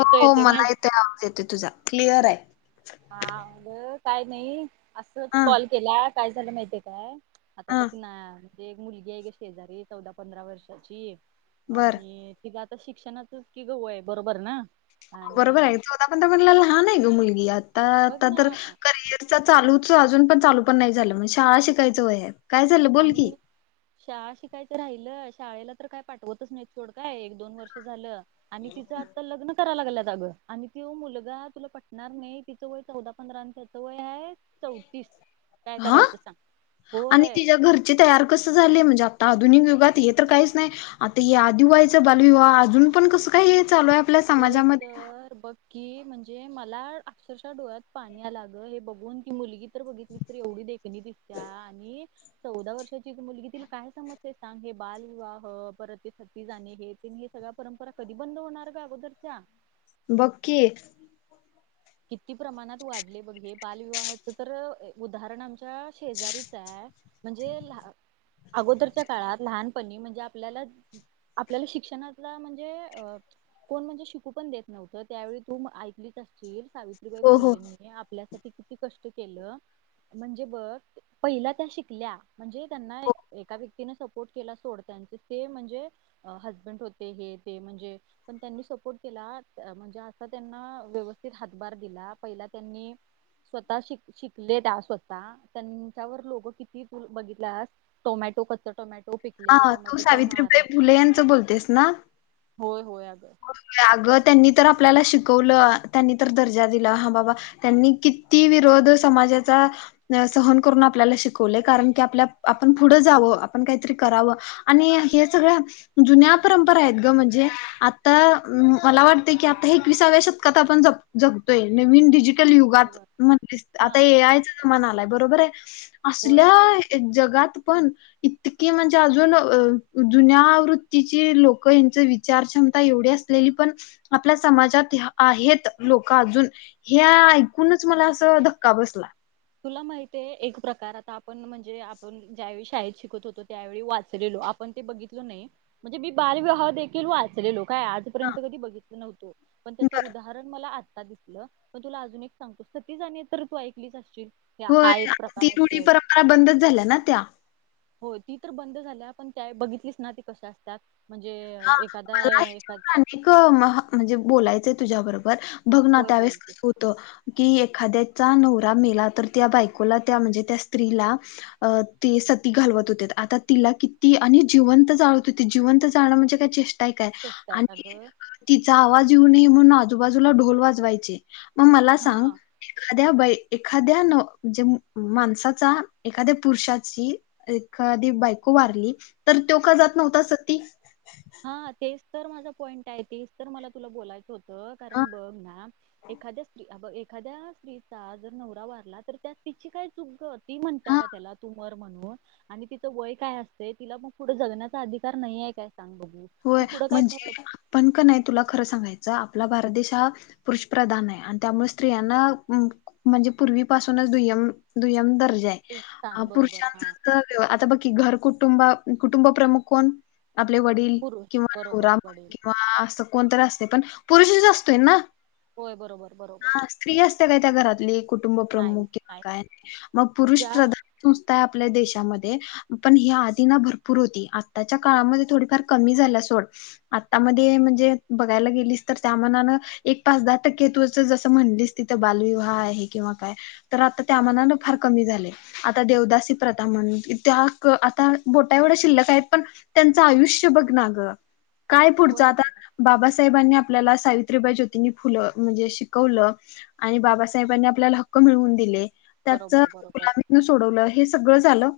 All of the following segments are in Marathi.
हो हो येतोय मला माझ येते आवाज येते तुझा क्लिअर आहे. हालं काय नाही असंच हा कॉल केला काय झालं माहितीय काय. आता बघ हा ना म्हणजे एक मुलगी आहे का शेजारी चौदा पंधरा वर्षाची. बर आणि तिजा आता शिक्षणाातच की ग वय आहे बरोबर ना. बरोबर आणि आहे चौदा पंधरा पण म्हणला लहान आहे ग मुलगी आता आ बघ तर ना करियर. चालूच अजून पण चालू पण नाही झालं म्हजे शाळा शिकायचं वय आहे. काय झालं बोल की आणि शाळा शिकायचं राहिलं, शाळेला तर काय पाठवतच नाही सोड काय एक दोन वर्ष झालं. आणि तिचं आता लग्न करायला लागलात अगं आणि तो मुलगा तुला पटणार नाही तिचं वय चौदा पंधरा आणि त्याच वय आहे, चौतीस काय करायचं सांग होय. ची तयार कसं झाले म्हणजे आता आधुनिक युगात हे तर काहीच नाही, आता हे आदिवायचा बालविवाह अजून पण कसं काय हे चालू आहे? आपल्या तेच समाजामध्ये तर ब की म्हणजे मला अक्षरशः डोळ्यात पाणी आल अग हे बघून की मुलगी तर बघितलीस तर एवढी देखणी दिसत्या आणि चौदा वर्षाची मुलगी तिला काय समजतंय सांग हे बाल विवाह परत ते सती जाणे हे त सगळ्या परंपरा कधी बंद होणार का अगोदरच्या बककी किती प्रमाणात वाढले बघ हे बालविवाहाच तर उदाहरण आम च्या शेजारीचा म्हणजे, अगोदरच्या काळात लहानपणी म्हणजे आपल्याला आपल्याला शिक्षणातला म्हणजे अ कोण म्हणजे शिकू पण देत नव्हतं त्यावेळी तू ऐकलीच सावित्रीबाई हो हो फुलेंनी आपल्यासाठी किती कष्ट केलं, म्हणजे बघ पहिला त्या शिकल्या म्हणजे त्यांना हो एका व्यक्तीने सपोर्ट केला सोड त्यानं ते म्हणजे हजबंड होते हे ते म्हणजे, पण त्यांनी सपोर्ट केला म्हणजे असा त्यांना व्यवस् हातभार दिला पहिला त्यांनी स्वतः शिक शिकले त्या स्वतः त्यांच्यावर लोकं किती बघितलास टोमॅटो कच टोमॅटो हा पिकलेलं तू टोमॅटोचा सावित्रीबाई मारा फुले यांचं बोलतेस ना होय होय अगं अगं त्यांनी तर आपल्याला शिकवलं त्यांनी तर दर्जा दिला हा बाबा त्यांनी किती विरोध समाजाचा सहन करून आपल्याला शिकवले कारण की आपल्या आपण पुढं जावं आपण काहीतरी करावं, आणि हे सगळ्या जुन्या परंपरा आहेत ग म्हणजे आ मला वाटत की आता एकविसाव्या शतकात आपण ज जगतोय नवीन डीजी युगात बरोबर म्हण हा आता ये आय यायचं तर म्हणालाय बरोबर आहे होय असल्या अगं एक जगात पण इतकी म्हणजे अजून जुन्यावृत्तीची लोक यांच विचार क्ष मता एवढी असलेली पण आपल्या समाजात आहेत लोक अजून हे ऐकूनच मला असं धक्का बसला. तुला माहित आहे एक प्रकार आता आपण म्हणजे आपण ज्यावेळी शाळेत शिकत होतो त्यावेळी वाचलेलो पण ते बघितलो नाही. म्हणजे मी बालविवाह देखील वाचलेलो काय आजपर्यंत कधी बघितलं नव्हतो, पण त्याचं उदाहरण मला आत्ता दिसलं मग तुला अजून एक सांगतो सतीज तर तू ऐकलीच असशील या- होय हा एक आता प्रकार ती रुढी असतोय परंपरा बंदच झाल्या ना त्या हो ती तर बंद झाल्या पण त्या बघितलीच ना ती कस असतात म्हणजे एखादा एख एक म्हणजे बोलायचंय तुझ्या बरोबर बघ ना होय त्यावेेळेस बोल की कस होत कि एखाद्याचा नवरा मेला तर त्या बायकोला त्या म्हणजे त्या स्त्रीला अ ते सती घालवत होतीत आता तिला किती आणि जिवंत जाळत होतीत जिवंत, णे का चेष्टा काय, तेच आणि अगं तिचा आवाज येऊ नये म्हणून आजूबाजूला ढोल वाजवायचे मग मला सांग, हा एखाद्या बै एखाद्या न म्हणजे माणसाचा एखाद्या पुरुषाची एखादी बायको वारली तर तो का जात नव्हता सती? हा तेच तर माझा पॉइंट आहे. तेच तर मला तुला बोलायचं होत. हा कारण बघ ना एखाद्या अ एखाद्या स्त्रीचा जर नवरा वारला तर त्या तिची काय चुकं ती म्हणता हा का त्याला तु मर म्हणून आणि तिचं वय काय असते? तिला मग पुढे जगण्याचा अधिकार नाही आहे काय सांग बघू. होय ती पुढं काय म्हणजे प- आपण का नाही तुला खरं सांगायचं आपला भारत देश हा पुरुष प्रधान आहे आणि त्यामुळे स्त्रियांना म्हणजे पूर्वीपासूनच दुयम दुय्यम दर्जा आहे. सांग बरोबर हा पुरुषांचा तर आता बघकी घर कुटुंबा कुटुंब प्रमुख कोण? आपले वडिल पुरुष किंवा बरोबर नवरा म्हण वडील किंवा असं कोणतरी असते. पण पुरुषच असतोय ना? होय बरोबर. बरोबर हा स्त्री असते काय त्या घरातली कुटुंब नाही प्रमुख किंवा नाही काय म पुरुष ज्या प्रधान नुसत आपल्या देशामध्ये पण हि आधी ना भरपूर होती. आताच्या काळामध्ये थोडीफार कमी झाला सोड आतामध्ये म्हणजे बघायला गेलीस तर त्या मनानं एक, पाच, दहा टक्के तु जसं म्हणलीस तिथं बालविवाह आहे किंवा काय तर आता त्या मना फार कमी झालय. आता देवदासी प्रथा म्हण त्या आता बोटा एवढ शिल्लक आहेत पण त्यांचं आयुष्य बघ ना ग काय पुढचं होय आता अग बाबासाहेबांनी आपल्याला सावित्रीबाई ज्योतिंनी फुलं म्हणजे शिकवलं. आणि बाबासाहेबांनी आपल्याला हक्क मिळवून दिले त्याच बरोबर बरोबर गुलामी सोडवलं हे सगळं झालं.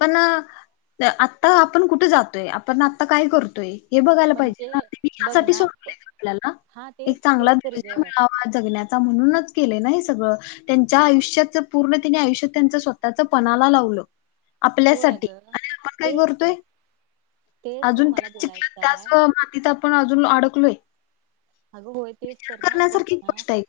पण आता आपण कुठे जातोय, आपण आता काय करतोय? हे बघायला पाहिजे म्हणजे ना मी बघ यासाठी ना प- सोडवले आपल्याला हा तेच एक चांगला तेच तरी ग दर्जा मिळावा जगण्याचा म्हणूनच केले ना हे सगळं. त्यांच्या आयुष्याच पूर्ण तिने आयुष्य त्यांच स्वतःच पणाला लावलं. होय अ आपल्यासाठी ग आणि आपण काय तेच तर. करतोय? तेच तर अजून मला त्याच चिखला बोलायचंय त्याच मातीत आपण अजून आडकलोय. अगं होय तेच तर ना बघ ना आहे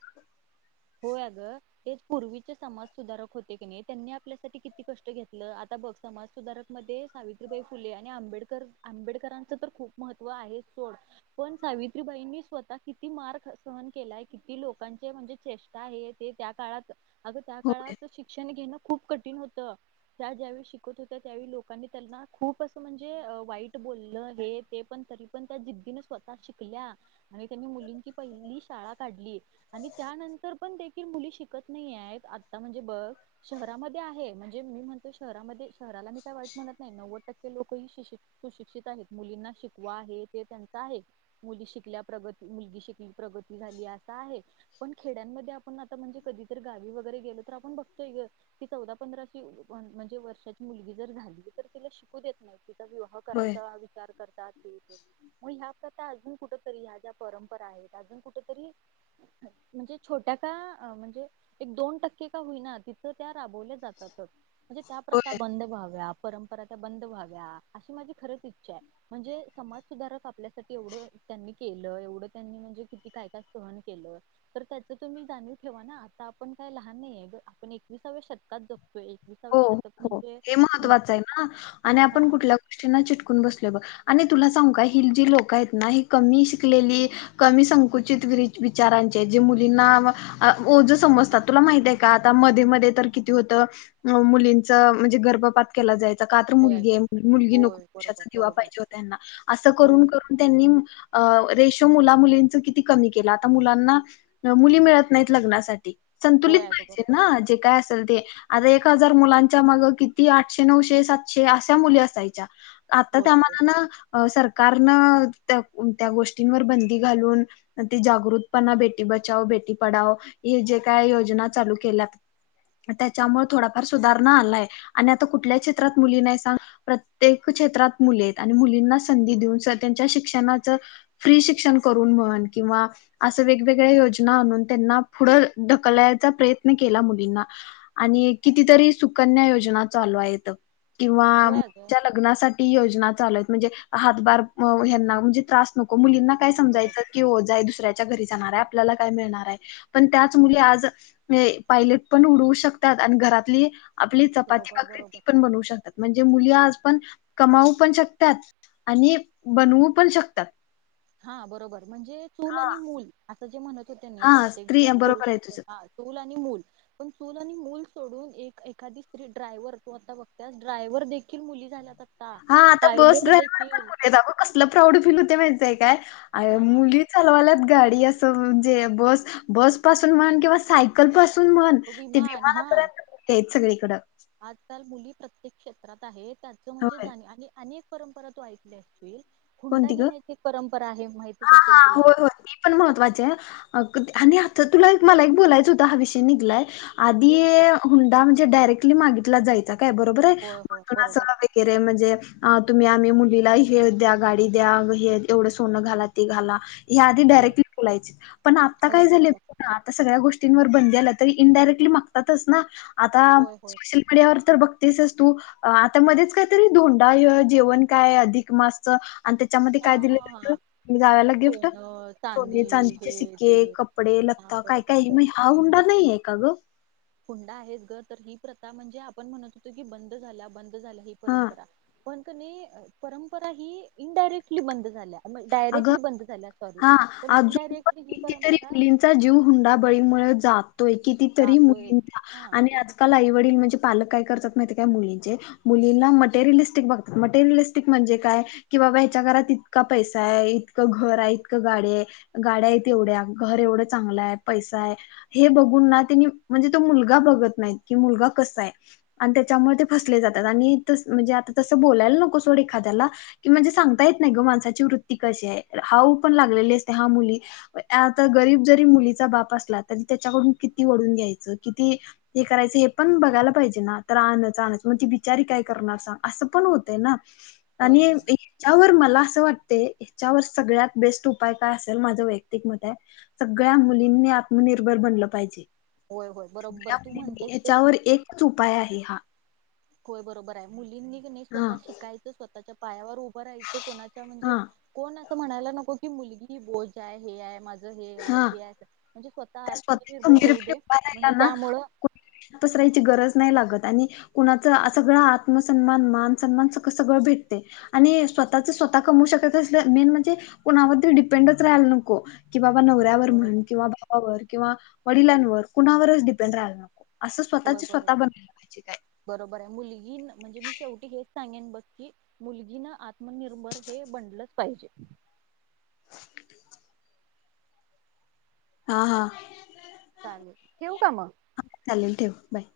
होय आगं. तेच पूर्वीचे समाज सुधारक होते की नाही त्यांनी आपल्यासाठी किती कष्ट घेतलं आता बघ समाज सुधारक मध्ये सावित्रीबाई फुले आणि आंबेडकर आंबेडकरांचं तर खूप महत्त्व आहे सोड पण सावित्रीबाईंनी स्वतः किती मार् सहन केलाय. किती लोकांचे म्हणजे चेष्टा हे ते त्या काळात आगं त्या होय काळात शिक्षण घेणं खूप कठीण होतं. त्या ज्यावेळी शिकत होत्या. त्यावेळी लोकांनी त्यांना खूप असं म्हणजे वाईट बोललं हे ते पण तरी पण त्या जिद्दीने स्वतः शिकल्या आणि त्यांनी मुलींची पहिली शाळा काढली. आणि त्यानंतर पण देखील मुली शिकत नाही आहेत. आता म्हणजे बघ शहरामध्ये आहे म्हणजे मी म्हणतो शहरामध्ये शहराला मी काय वाईट म्हणत नाही नव्वद टक्के लोक ही शिक्षित सुशिक्षित आहेत मुलींना शिकवा हे ते त्यांचा आहे मुली शिकल्या प्रगती मुलगी शिकली प्रगती झाली आसं आहे. पण खेड्यांमध्ये आपण आता म्हणजे कधीतर गावी वगैरे गेलो तर आपण बगतोय ग ती चौदा पंधराची म्हणजे वर्षाची मुलगी जर झाली तर तिला शिकू देत नाही तिचा विवाह होय करायचा विचार करतात. तीते ह्या प्रथा आजून कुठं तर ह्या ज्या परंपरा आहेत. आजून कुटतरी म्हणजे छोट्या का म्हणजे एक दोन टक्के का होईना ति थं त्या राबवल्या जातातच म्हणजे त्या होय प्रथा बंद व्हाव्या परंपरा त्या बंद व्हाव्या अशी माझी खरंच इच्छा आहे. म्हणजे समाज सुधारक आपल्यासाठी एवढं त्यांनी केलं एवढं त्यांनी म्हणजे किती काय काय सहन केलं तर त्याच तुम्ही जाणीव ठेवा ना आता आपण काय लहान नाही ग आपण एकविसाव्या शतकात जगतोय. एकविसाव्या हो शतक हो म्हणजे हे महत्त्वाचं म्हणजे आहे ना आणि आपण हा कुठल्या गोष्टींना चिटकून बसले बघ आणि तुला सांगु का ही जी लोकं आहेत ना ही कमी शिकलेली कमी संकुचित विचारांचे जे मुलींना ओजं समजतात तुला माहिते का आता मध्ये मध्ये तर किती होतं मुलींच म्हणजे गर्भपात केला जायचा का तर होय मुलगी आहे. अगं म्हणून मुलगी नको. होय बरोबर वंशाचा दिवा बरोबर पाहिजे होत त्यांना. असं करून होय करून, त्यांनी रेशो मुला मुलींच किती कमी केला आता मुलांना मुली मिळत नाहीत लग्नासाठी. संतुलित होय अगं पाहिजे बरोबर ना जे काय असेल ते आता एक हजार मुलांच्या माग किती आठशे, नऊशे, सातशे अशा मुली असायच्या. आता त्या होय होय मानान सरकारनं त्या त्या गोष्टींवर बंदी घालून. ती जागृतपणा बेटी बचाओ, बेटी पडाओ हे जे काय योजना चालू केल्यात, त्याच्यामुळे थोडाफार सुधारणा आलाय आणि आता कुठल्या क्षेत्रात मुली नाही सांग? प्रत्येक क्षेत्रात मुली आहेत. आणि मुलींना संधी देऊन त्यांच्या शिक्षणाच फ्री शिक्षण करून म्हण किंवा असं वेगवेगळ्या योजना आणून. त्यांना पुढं ढकलायचा प्रयत्न केला मुलींना. आणि कितीतरी सुकन्या योजना चालू आहेत किंवा होय अगं मुलीच्या लग्ना लग्नासाठी योजना चालू आहेत. म्हणजे हातभार यांना म्हणजे त्रास नको मुलींना काय बरोबर समजायचं कि ओझं आहे. दुसऱ्याच्या घरी जाणार आहे. आपल्याला काय मिळणार आहे. पण त्याच मुली आज हे पायलट पण उडवू शकतात. आणि घरातली आपली चपाती, बरोबर भाकरी बरोबर ती पण बनवू शकतात. म्हणजे मुली आज पण कमावू पण शकतात आणि बनवू पण शकतात. हा बरोबर. म्हणजे चूल आणि मूल असं जे म्हणत होते ना, हा प्रत्येक स्त्री जण बरोबर आहे पुरुष तुझं चूल आणि मूल पण चूल आणि मूल सोडून. एक एखादी स्त्री ड्रायव्हर तू आता बघत्यास ड्रायव्हर देखील मुली झाल्यात आता. हा पायलेट देखील क‌सलं प्राऊड फील होते. माहितीय, काय हा मुली चालवाल्यात गाडी अस जे बस बस पासून म्हणं कीवा साय कल पासून म्हन ते विमान हा विमानापर्यंत मुली आहेत सगळीकडं. आजकाल मुली प्रत्येक क्षेत्रात आहेत त्याचं म्हणजे होय जाणी आणि अनेक परंपरा तु ऐकली असशील. हुंडा कोणती ग घेण्याची परंपरा आहे माहिती हा हा होय होय. पण महत्वाचे आणि आता तुला मला एक बोलायचं होत. हा विषय निघलाय. आधी बोल की हुंडा म्हणजे डायरेक्टली मागितला जायचा काय. बरोबर आहे. होय होय म्हणून अस बरोबर खरं म्हणजे तुम्ही आम्ही मुलीला हे द्या गाडी द्या हे एवढं सोनं घाला. ते घाला. आधी होय डायरेक्टली बोलायचे पण आता होय काय झाले बरोबर आता सगळ्या गोष्टींवर बंदी आल्यात तरी इनडायरेक्टली मागतातच ना. आता होय होय सोशल मीडियावर तर बघतेसस तू. अ आता मध्येच काहीतरी धोंडा जेवण काय अधिक मासच आणि त्याच्यामध्ये हा काय हा दिलेलं हा होतं. अन् जावयाला गिफ्ट सोनं, चांदी चोने हे चांदीचे ते सिक्के कपडे हा लत्ता काय बरोबर काही मग बरोबर. हा हुंडा नाहीय का गं? हुंडा आहेच ग तर, ही प्रथा म्हणजे आपण म्हणत होतो की बंद झाला बंद झाल्या ही हा परंपरा पण कणी परंपरा ही इनडायरेक्टली बंद झाल्या. मग अगं डायरेक्टली बंद झाल्या. सॉरी हा पण इनडायरेक्टली ही परंपरा- मुलीचा जीव हुंडाबळीमुळे जातोय. किती तरी राहतोय मुलींचा हा आणि काल आईवडील म्हणजे पालक काय करतात माहिती का मुलींचे? मुलींना मटेरिलिस्टिक बग मटेरीलिस्टिक म्हणजे काय कि बाबा ह्याच्या घरात ईतका पैसा आहे. इतकं घर आहे. इतकं गाडी आहे. गाड्या आहेत एवढ्या, घर एवढं चांगलं आहे. पैसा आहे. हे बघून ना त्यांनी म्हणजे तो मुलगा बघत नाहीत की मुलगा कसा आहे. आणि त्याच्यामुळे ते फसले जातात आणि त म्हणजे आता तसं बोलायला नको सोड एखाद्याला की म्हणजे सांगता येत नाही ग. माणसाची वृत्ती कशी आहे हाऊ पण लागलेली असते हा मुली आता गरीब जरी मुलीचा बाप असला तरी, त्याच्याकडून किती वडून घ्यायचं किती हे करायचं. हे पण बघायला पाहिजे ना. तर आणच आणच मग ती बिचारी काय करणार स असं पण होतय ना. आणि होय ग. याच्यावर मला असं वाट ते हच्यावर सगळ्यात बेस्ट उपाय काय असेल माझं वैयक्तिक मत आहे सगळ्या मुलींनी आत्मनिर्भर बनलं पाहिजे. होय होय बरोबर तू म्हणतेस ते याच्यावर एकच उपाय आहे हा होय बरोबर आहे मुलींनी नाही हा स्वतः शिकायचं स्वतःच्या पायावर उभं राहायचं कोणाच्या म्हणजे हा कोण असं म्हणायला नको की मुलगी बोज आहे हे आहे माझ हे आहे हा ते म्हणजे स्वतः त्या आत्मनिर्भर होऊ खंबीरपणे दे उभा राहिला म्हणजे ना त्यामुळ कुणाला पसरायची गरज नाही लागत आणि कुणाचं सगळं आत्मसन्मान मान सन्मान स सगळं भेटते आणि स्वतःच स्वतः कमवू शकत अस मेन म्हणजे कुणावर त डिपेंडच राहायला नको कि बाबा नवऱ्यावर म्हण बरोबर किंवा भावावर किंवा वडिलांवर कुणावरच डिपेंड राहायला नको. असं होय स्वतःची बरोबर स्वतः बनायला पाहिजेल आहे बरोबर आहे मुलगी म्हणजे मी शेवटी हेच सांगेन बघ की मुलगीन आत्मनिर्भर हे बनलंच पाहिजे. [inaudible] हा हा चालेल ठेऊ का मग? हा चालेल ठेव बाय